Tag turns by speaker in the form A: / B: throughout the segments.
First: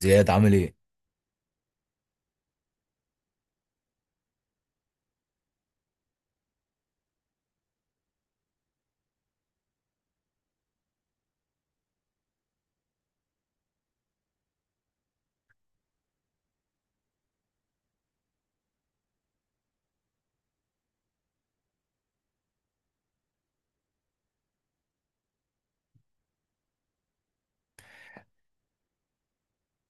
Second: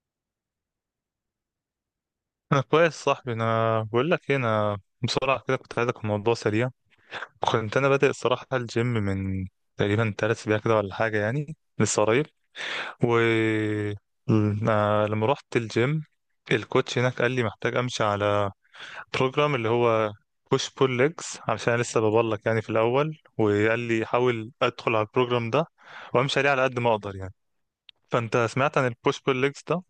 A: زياد، عامل ايه؟
B: انا كويس صاحبي، انا بقول لك ايه، انا بسرعه كده كنت عايزك في موضوع سريع. كنت انا بادئ الصراحه الجيم من تقريبا 3 اسابيع كده ولا حاجه، يعني لسه قريب. و ل- آه، لما رحت الجيم الكوتش هناك قال لي محتاج امشي على بروجرام اللي هو بوش بول ليجز، علشان أنا لسه ببلك يعني في الاول. وقال لي حاول ادخل على البروجرام ده وامشي عليه على قد ما اقدر يعني. فانت سمعت عن البوش بول ليجز ده؟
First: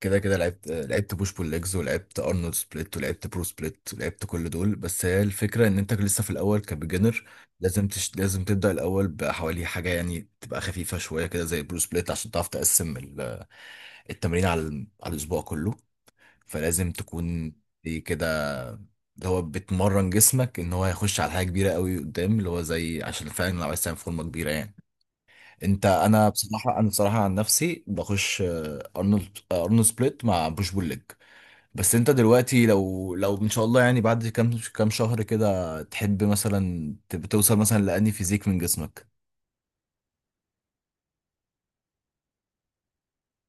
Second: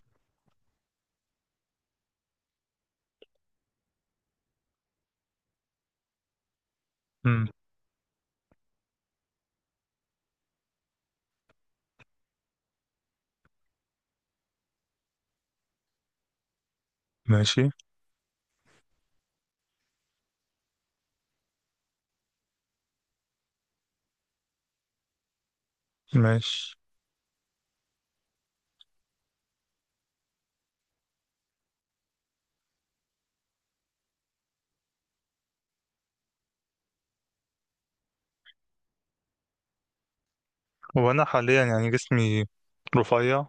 A: كده كده لعبت بوش بول ليجز، ولعبت ارنولد سبليت، ولعبت برو سبليت، ولعبت كل دول. بس هي الفكره ان انت لسه في الاول كبيجنر.
B: امم.
A: لازم تبدا الاول بحوالي حاجه يعني تبقى خفيفه شويه كده زي برو سبليت عشان تعرف تقسم التمرين على على الاسبوع كله. فلازم تكون
B: ماشي.
A: دي كده اللي هو بتمرن جسمك ان هو هيخش على حاجه كبيره قوي قدام اللي هو زي، عشان فعلا لو عايز تعمل فورمه كبيره يعني. انا
B: ماشي.
A: بصراحه، انا بصراحه عن نفسي بخش ارنولد، ارنولد سبليت مع بوش بول ليج. بس انت دلوقتي لو ان شاء الله يعني بعد كام شهر كده تحب مثلا توصل مثلا لاني فيزيك من جسمك.
B: هو انا حاليا يعني جسمي رفيع.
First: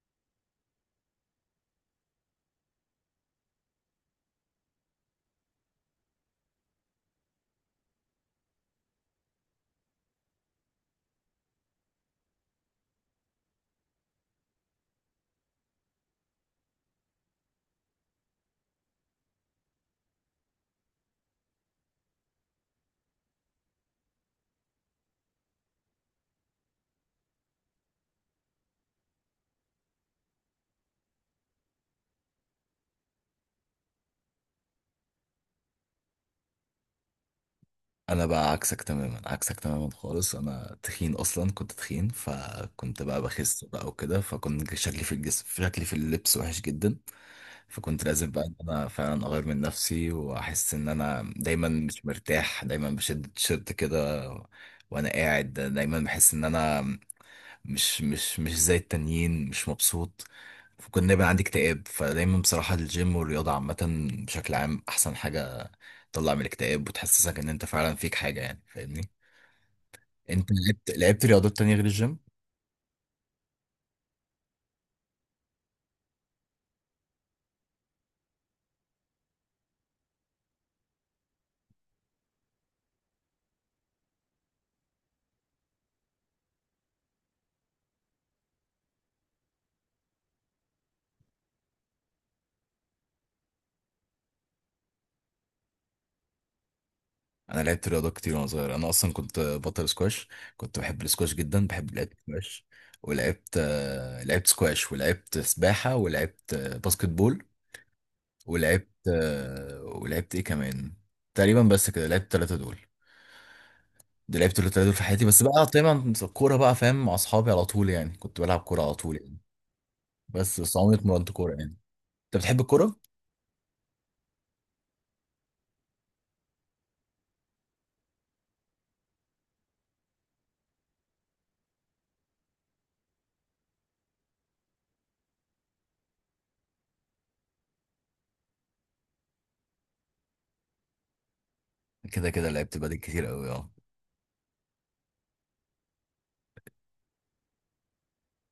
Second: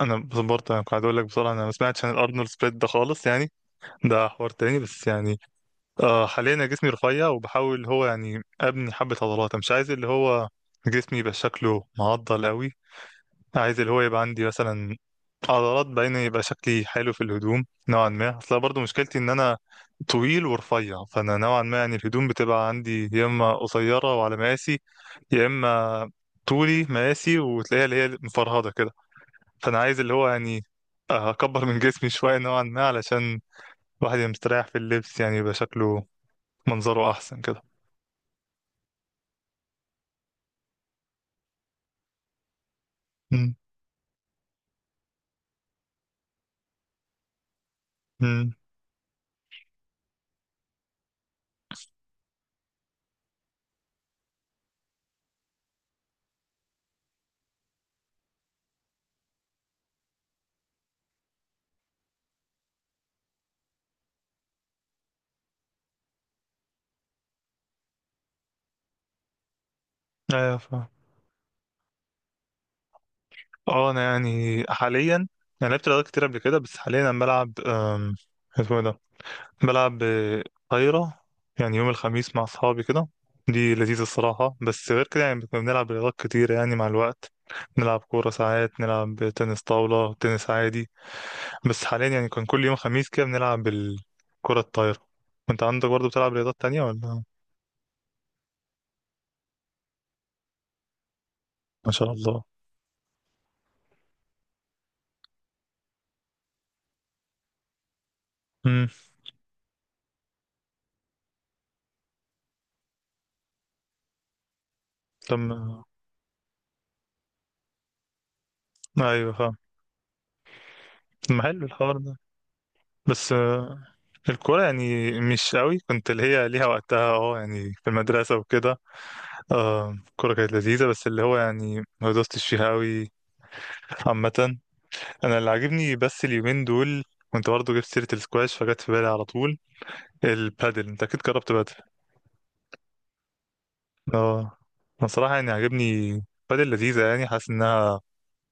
B: انا بس برضه يعني قاعد اقول لك بصراحه انا ما سمعتش عن الارنولد سبليت ده خالص يعني، ده حوار تاني بس يعني. آه حاليا انا جسمي رفيع، وبحاول هو يعني ابني حبه عضلات. أنا مش عايز اللي هو جسمي يبقى شكله معضل قوي. عايز اللي هو يبقى عندي مثلا عضلات، بين يبقى شكلي حلو في الهدوم نوعا ما. اصل برضه مشكلتي ان انا طويل ورفيع، فانا نوعا ما يعني الهدوم بتبقى عندي يا اما قصيره وعلى مقاسي، يا اما طولي مقاسي وتلاقيها اللي هي مفرهده كده. فانا عايز اللي هو يعني اكبر من جسمي شويه نوعا ما علشان الواحد يبقى مستريح في اللبس، يعني يبقى شكله منظره احسن كده.
A: انا بقى عكسك تماما، عكسك تماما خالص. انا تخين، اصلا كنت تخين، فكنت بقى
B: امم.
A: بخس بقى وكده، فكنت شكلي في الجسم، شكلي في اللبس وحش جدا. فكنت لازم بقى ان
B: امم.
A: انا فعلا اغير من نفسي، واحس ان انا دايما مش مرتاح، دايما بشد التيشيرت كده، وانا قاعد دايما بحس ان انا مش زي التانيين، مش مبسوط. فكنت دايما عندي اكتئاب. فدايما بصراحة الجيم والرياضة عامة بشكل عام أحسن حاجة تطلع من الاكتئاب وتحسسك إن أنت فعلا فيك حاجة، يعني فاهمني. أنت
B: ايوه.
A: لعبت رياضات تانية غير الجيم؟
B: اه انا يعني حاليا انا لعبت رياضات كتير قبل كده، بس حاليا انا بلعب اسمه إيه ده، بلعب طايرة، يعني يوم الخميس مع اصحابي كده. دي لذيذة الصراحة. بس غير كده يعني كنا بنلعب رياضات كتير يعني مع الوقت، نلعب كورة، ساعات نلعب تنس طاولة، تنس عادي. بس حاليا يعني كان كل يوم خميس كده بنلعب الكرة الطايرة. وانت عندك برضه بتلعب رياضات تانية ولا؟
A: أنا لعبت رياضات كتير وأنا صغير. أنا أصلا كنت بطل سكواش، كنت بحب السكواش جدا،
B: ما
A: بحب لعبة
B: شاء الله.
A: سكواش. ولعبت، لعبت سكواش، ولعبت سباحة، ولعبت باسكت بول، ولعبت،
B: امم.
A: ولعبت إيه كمان، تقريبا بس كده. لعبت التلاتة دول، ده لعبت التلاتة دول في حياتي. بس
B: تم.
A: بقى طبعا الكورة بقى، فاهم، مع أصحابي على طول يعني، كنت بلعب كورة على طول
B: ايوه
A: يعني.
B: فاهم.
A: بس عمري اتمرنت
B: طب ما
A: كورة
B: حلو
A: يعني.
B: الحوار.
A: أنت بتحب الكورة؟
B: بس الكورة يعني مش قوي كنت اللي هي ليها وقتها، اه يعني في المدرسة وكده. الكورة كانت لذيذة، بس اللي هو يعني ما دوستش فيها قوي عامة. أنا اللي عاجبني بس اليومين دول كنت برضه جبت سيرة السكواش، فجت في بالي على طول البادل. أنت أكيد جربت بادل.
A: كده كده لعبت بادل كتير قوي، اه.
B: اه. أنا صراحة يعني عاجبني بادل لذيذة، يعني حاسس إنها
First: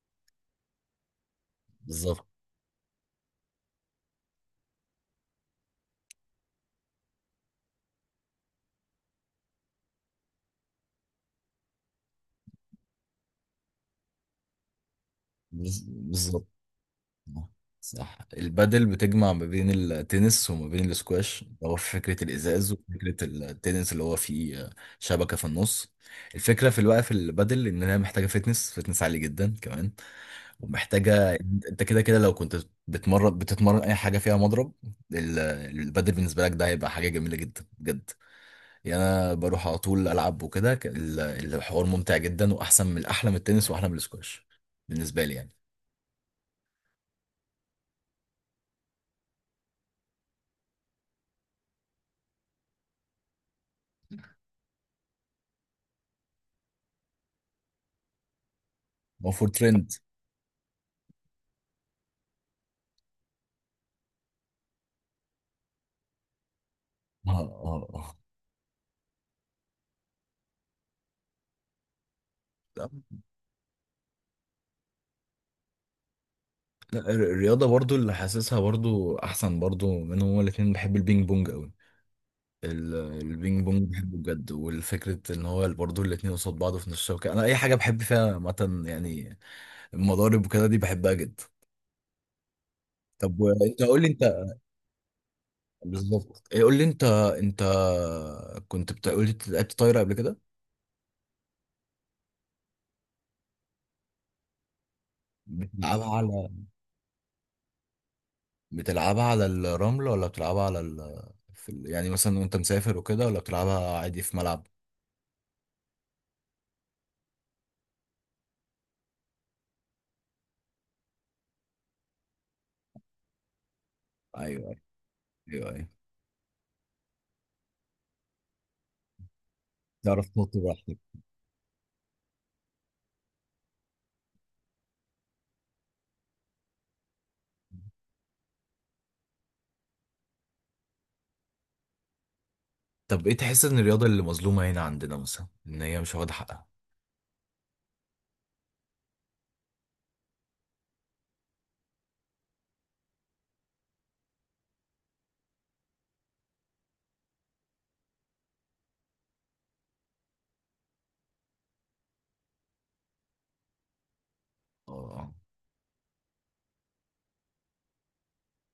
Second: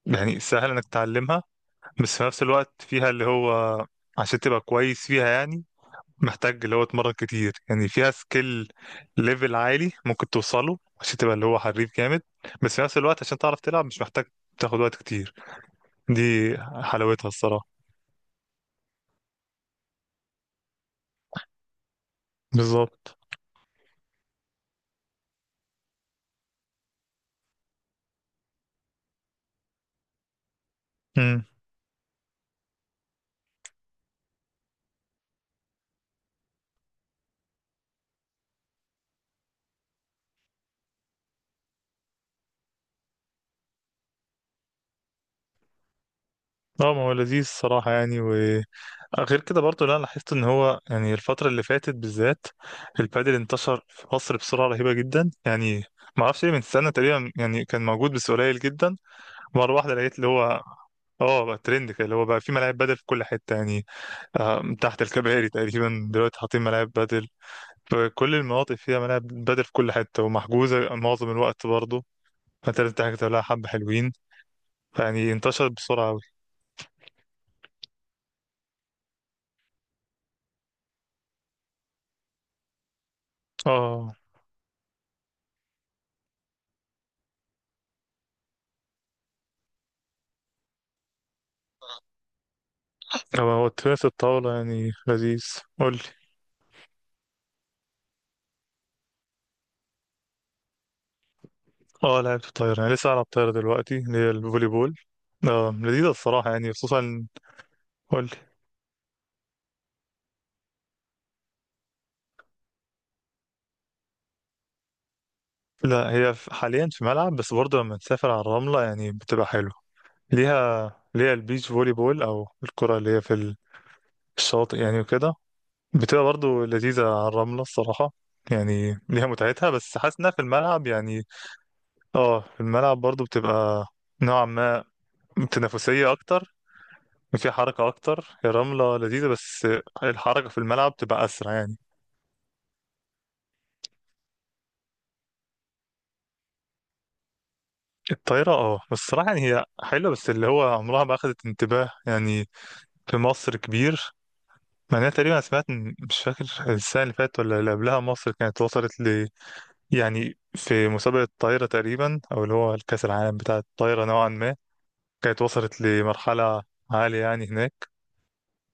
B: يعني سهل إنك تتعلمها. بس في
A: بالظبط.
B: نفس الوقت فيها اللي هو عشان تبقى كويس فيها يعني محتاج اللي هو اتمرن كتير، يعني فيها سكيل ليفل عالي ممكن توصله عشان تبقى اللي هو حريف جامد. بس في نفس الوقت عشان تعرف تلعب مش محتاج تاخد وقت كتير.
A: بالظبط.
B: دي حلاوتها
A: آه،
B: الصراحة.
A: صح، البادل بتجمع ما بين التنس وما بين الاسكواش. هو في فكرة الإزاز وفكرة
B: بالظبط.
A: التنس اللي هو فيه، شبكة في النص. الفكرة في الوقت في البادل إن هي محتاجة فتنس، فتنس عالي جدا كمان، ومحتاجه.
B: امم.
A: انت كده كده لو كنت بتمرن، بتتمرن اي حاجه فيها مضرب، ال- البادل بالنسبه لك ده هيبقى حاجه جميله جدا بجد. يعني انا بروح على طول العب وكده، الحوار ممتع جدا، واحسن من، احلى من التنس واحلى من السكواش بالنسبه لي يعني.
B: اه ما هو لذيذ الصراحة يعني. وغير كده برضه لا لاحظت ان هو يعني الفترة اللي فاتت بالذات البادل انتشر في مصر بسرعة رهيبة جدا يعني. ما اعرفش ليه، من سنة تقريبا يعني كان موجود بس قليل جدا.
A: هو فور
B: مرة
A: ترند.
B: واحدة لقيت اللي هو اه بقى ترند كده، اللي هو بقى في ملاعب بدل في كل حته يعني. من تحت الكباري تقريبا دلوقتي حاطين ملاعب بدل
A: اه، اه،
B: في
A: اه.
B: كل المناطق، فيها ملاعب بدل في كل حتة ومحجوزة معظم الوقت برضه، فانت
A: لا،
B: لازم تحجز لها حبة حلوين. يعني انتشرت بسرعة أوي.
A: لا، الرياضه برضو اللي حاسسها برضو احسن برضو منهم هما الاثنين، بحب البينج بونج قوي. ال- البينج بونج
B: اه.
A: بحبه بجد. والفكرة ان هو برضه الاتنين قصاد بعض في نفس الشبكة. انا اي حاجة بحب فيها مثلا يعني المضارب وكده دي بحبها جدا. طب
B: هو
A: انت، قول
B: تنس
A: لي انت،
B: الطاولة يعني لذيذ. قولي.
A: بالظبط، إيه، قول لي انت. انت كنت بتقول لي لعبت طايره قبل كده.
B: اه لعبت الطايرة، أنا لسه ألعب طايرة دلوقتي اللي هي الفولي بول. اه لذيذة
A: بتلعبها على،
B: الصراحة يعني خصوصا. قولي.
A: بتلعبها على الرمل ولا بتلعبها على في يعني مثلا وانت مسافر وكده، ولا بتلعبها عادي في ملعب؟
B: لا، حاليا في ملعب، بس برضه لما تسافر على الرملة يعني بتبقى حلوة. ليها البيتش فولي بول، أو الكرة اللي هي في
A: ايوه،
B: الشاطئ يعني وكده.
A: ايوه، ايوه،
B: بتبقى برضه لذيذة على الرملة الصراحة، يعني ليها متعتها. بس حاسس
A: تعرف
B: انها في
A: تنط
B: الملعب
A: براحتك.
B: يعني اه في الملعب برضه بتبقى نوعا ما تنافسية أكتر، وفيها حركة أكتر. هي الرملة لذيذة بس الحركة في الملعب بتبقى أسرع يعني.
A: طب ايه تحس ان الرياضه اللي مظلومه هنا عندنا مثلا ان هي مش واخده حقها؟
B: الطايرة، اه بس الصراحة يعني هي حلوة، بس اللي هو عمرها ما أخدت انتباه يعني في مصر كبير. مع انها تقريبا أنا سمعت مش فاكر السنة اللي فاتت ولا اللي قبلها، مصر كانت وصلت ل، يعني في مسابقة الطايرة تقريبا، أو اللي هو الكأس العالم بتاع الطايرة نوعا ما
A: اه،
B: كانت وصلت لمرحلة عالية يعني هناك.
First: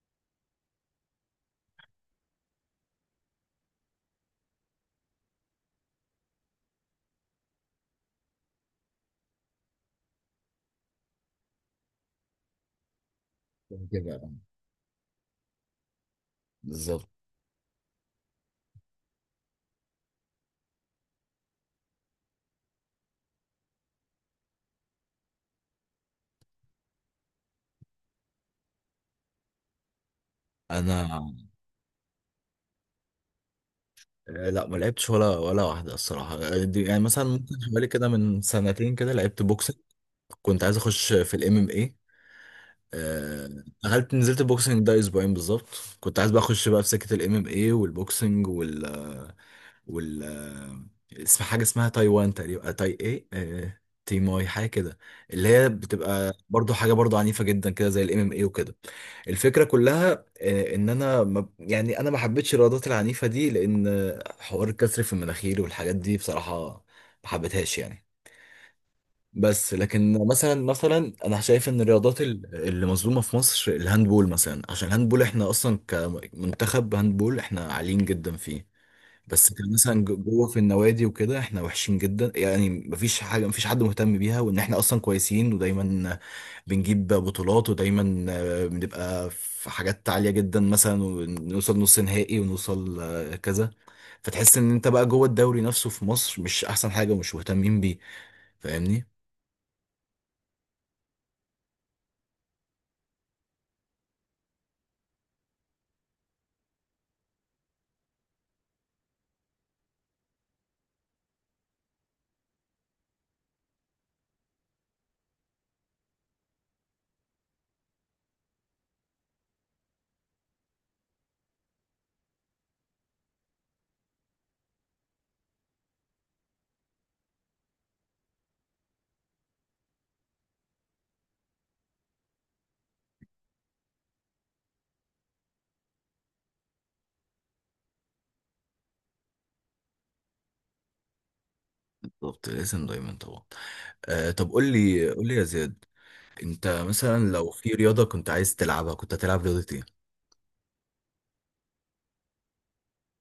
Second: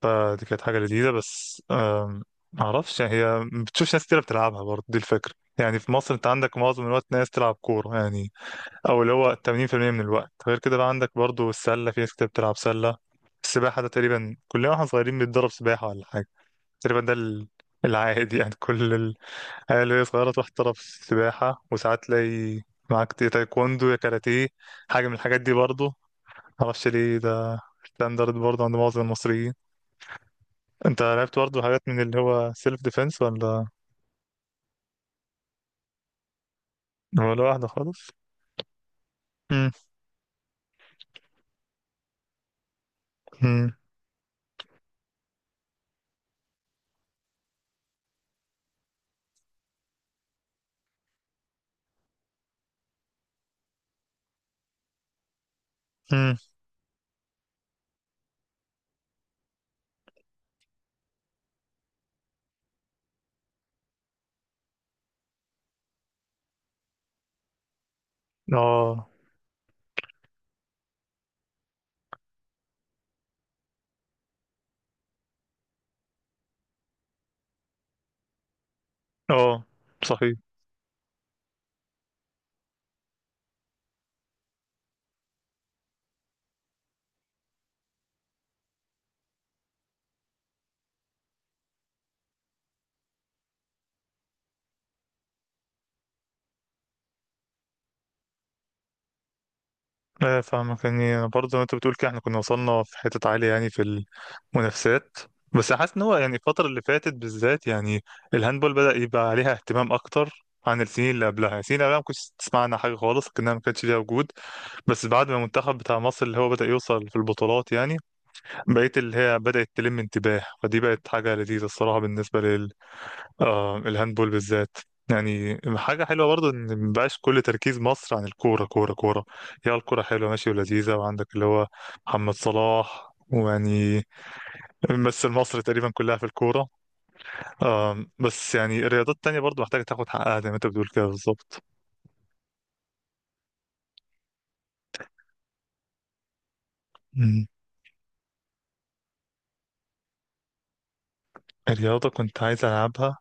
B: فدي كانت حاجة لذيذة بس معرفش يعني هي ما بتشوفش ناس كتير بتلعبها برضه، دي الفكرة. يعني في مصر انت عندك معظم الوقت ناس تلعب كورة يعني، او اللي هو 80% من الوقت. غير كده بقى عندك برضه السلة، في ناس كتير بتلعب سلة. السباحة ده
A: كده،
B: تقريبا كلنا واحنا صغيرين بنتدرب سباحة ولا حاجة. تقريبا
A: بالظبط.
B: ده العادي يعني كل العيال اللي هي صغيرة تروح تدرب سباحة، وساعات تلاقي معاك يا تايكوندو يا كاراتيه، حاجة من الحاجات دي برضه. معرفش ليه ده ستاندرد برضه عند معظم المصريين. انت
A: انا،
B: لعبت برضه حاجات من اللي هو سيلف ديفense ولا؟
A: لا ما لعبتش ولا، ولا واحدة الصراحة. دي يعني مثلا
B: ولا
A: ممكن
B: واحدة
A: حوالي كده
B: خالص.
A: من سنتين كده لعبت
B: مم.
A: بوكسنج. كنت عايز اخش في الام ام، آه،
B: مم.
A: دخلت، نزلت البوكسنج ده اسبوعين بالظبط. كنت عايز بقى اخش بقى في سكه الام ام اي والبوكسنج وال اسم حاجه اسمها تايوان تقريبا، تاي ايه، تيماي حاجه كده، اللي هي
B: مم.
A: بتبقى برضو حاجه برضو عنيفه جدا كده زي الام ام اي وكده. الفكره كلها ان انا ما يعني، انا ما حبيتش الرياضات العنيفه دي، لان حوار الكسر في المناخير والحاجات دي بصراحه ما حبيتهاش يعني.
B: اه
A: بس لكن مثلا، مثلا انا شايف ان الرياضات اللي مظلومه في مصر الهاندبول مثلا. عشان الهاندبول احنا اصلا كمنتخب هاندبول احنا عاليين جدا فيه. بس
B: اه
A: كان مثلا
B: صحيح.
A: جوه في النوادي وكده احنا وحشين جدا يعني. مفيش حاجه، مفيش حد مهتم بيها وان احنا اصلا كويسين ودايما بنجيب بطولات، ودايما بنبقى في حاجات عاليه جدا مثلا، ونوصل نص نهائي، ونوصل كذا. فتحس ان انت بقى جوه الدوري نفسه في مصر مش احسن حاجه ومش مهتمين بيه، فاهمني.
B: لا فاهمك، يعني برضه زي ما انت بتقول كده احنا كنا وصلنا في حتة عالية يعني في المنافسات. بس حاسس ان هو يعني الفترة اللي فاتت بالذات يعني الهاندبول بدأ يبقى عليها اهتمام اكتر عن السنين اللي قبلها. يعني السنين اللي قبلها ما كنتش تسمع عنها حاجة خالص كأنها ما كانتش ليها وجود. بس بعد ما المنتخب بتاع مصر اللي هو بدأ يوصل في البطولات يعني بقيت اللي هي بدأت تلم انتباه، فدي بقت حاجة لذيذة الصراحة بالنسبة لل آه الهاندبول بالذات. يعني حاجة حلوة برضه إن مبقاش كل تركيز مصر عن الكورة كورة كورة. هي الكورة حلوة ماشي ولذيذة، وعندك اللي هو محمد صلاح ويعني ممثل مصر تقريبا كلها في الكورة. بس يعني الرياضات التانية برضه محتاجة تاخد حقها زي ما أنت بتقول كده بالظبط.
A: بالظبط، الاسم دايما طبعا. آه، طب قول لي يا زياد، انت مثلا
B: مم.
A: لو في رياضة كنت عايز تلعبها كنت هتلعب رياضة ايه؟
B: الرياضة كنت عايز ألعبها.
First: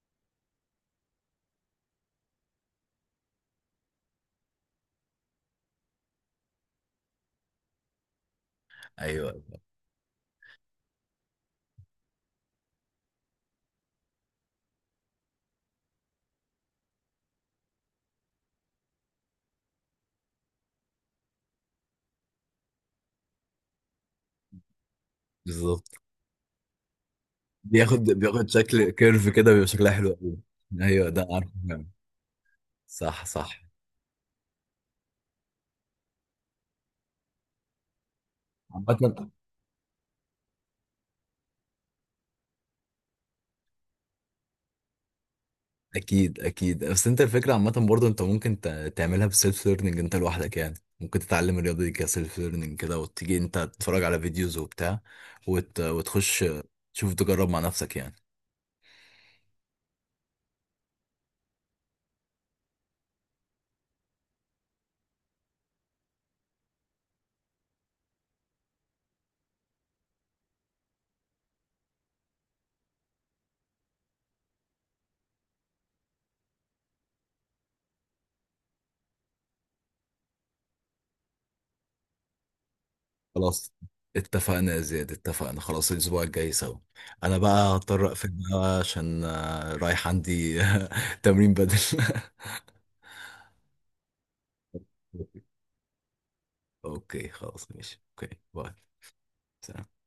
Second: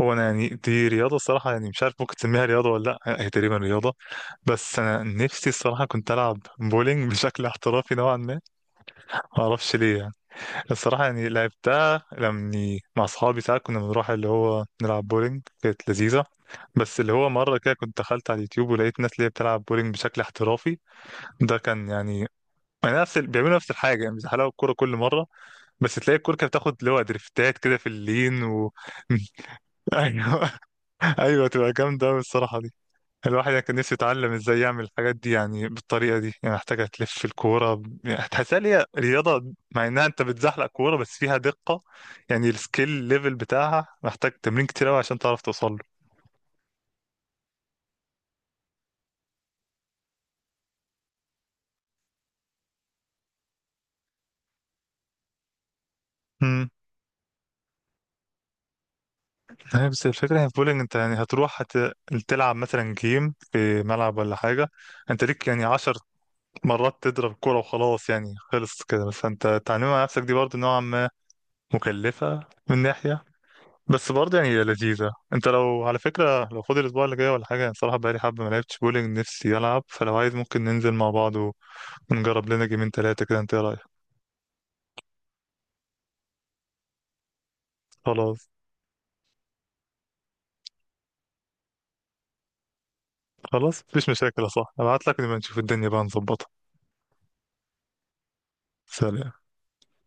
B: هو انا يعني دي رياضه الصراحه يعني مش عارف ممكن تسميها رياضه ولا لا، هي تقريبا رياضه. بس انا نفسي الصراحه كنت العب بولينج بشكل احترافي نوعا ما.
A: ايوه،
B: ما اعرفش ليه يعني، الصراحه يعني لعبتها لما مع اصحابي ساعات كنا بنروح اللي هو نلعب بولينج، كانت لذيذه. بس اللي هو مره كده كنت دخلت على اليوتيوب ولقيت ناس اللي هي بتلعب بولينج بشكل احترافي. ده كان يعني، يعني نفس بيعملوا نفس الحاجه يعني بيزحلقوا الكوره كل مره،
A: بالظبط.
B: بس تلاقي الكوره كانت بتاخد اللي هو دريفتات كده في اللين
A: بياخد شكل كيرف كده، بيبقى شكلها حلو قوي.
B: ايوه.
A: ايوه، ده
B: ايوه
A: عارفه
B: تبقى
A: فعلا.
B: جامده أوي الصراحه.
A: صح،
B: الواحد
A: صح.
B: كان نفسه يتعلم ازاي يعمل الحاجات دي يعني بالطريقه دي، يعني محتاجه تلف الكوره يعني هتحسها ليها
A: عامة.
B: رياضه مع انها انت بتزحلق كوره، بس فيها دقه يعني السكيل ليفل بتاعها محتاج تمرين كتير قوي عشان تعرف توصل له.
A: اكيد، اكيد. بس انت الفكرة عامة برضه انت ممكن تعملها بسيلف ليرنينج انت لوحدك يعني. ممكن تتعلم الرياضة دي كسيلف ليرنينج كده، وتيجي انت تتفرج على فيديوز وبتاع وتخش
B: امم.
A: تشوف، تجرب مع نفسك يعني.
B: هي بس الفكره هي في بولينج انت يعني تلعب مثلا جيم في ملعب ولا حاجه. انت ليك يعني 10 مرات تضرب الكوره وخلاص يعني خلص كده، بس انت تعلمها على نفسك دي برضه نوعا ما مكلفه من ناحيه. بس برضه يعني هي لذيذة. انت لو على فكرة لو فاضي الأسبوع اللي جاي ولا حاجة، يعني صراحة بقالي حبة ما لعبتش بولينج نفسي ألعب، فلو عايز ممكن ننزل مع بعض ونجرب لنا جيمين تلاتة كده. انت ايه
A: خلاص،
B: رأيك؟
A: اتفقنا يا زياد، اتفقنا خلاص، الاسبوع الجاي سوا. انا بقى هضطر اقفل
B: خلاص.
A: بقى عشان، رايح عندي تمرين بدل.
B: خلاص مفيش مشاكل يا صاحبي، ابعت لك نبقى نشوف الدنيا بقى نظبطها.
A: اوكي، خلاص، ماشي، اوكي، باي.
B: سلام.
A: سلام.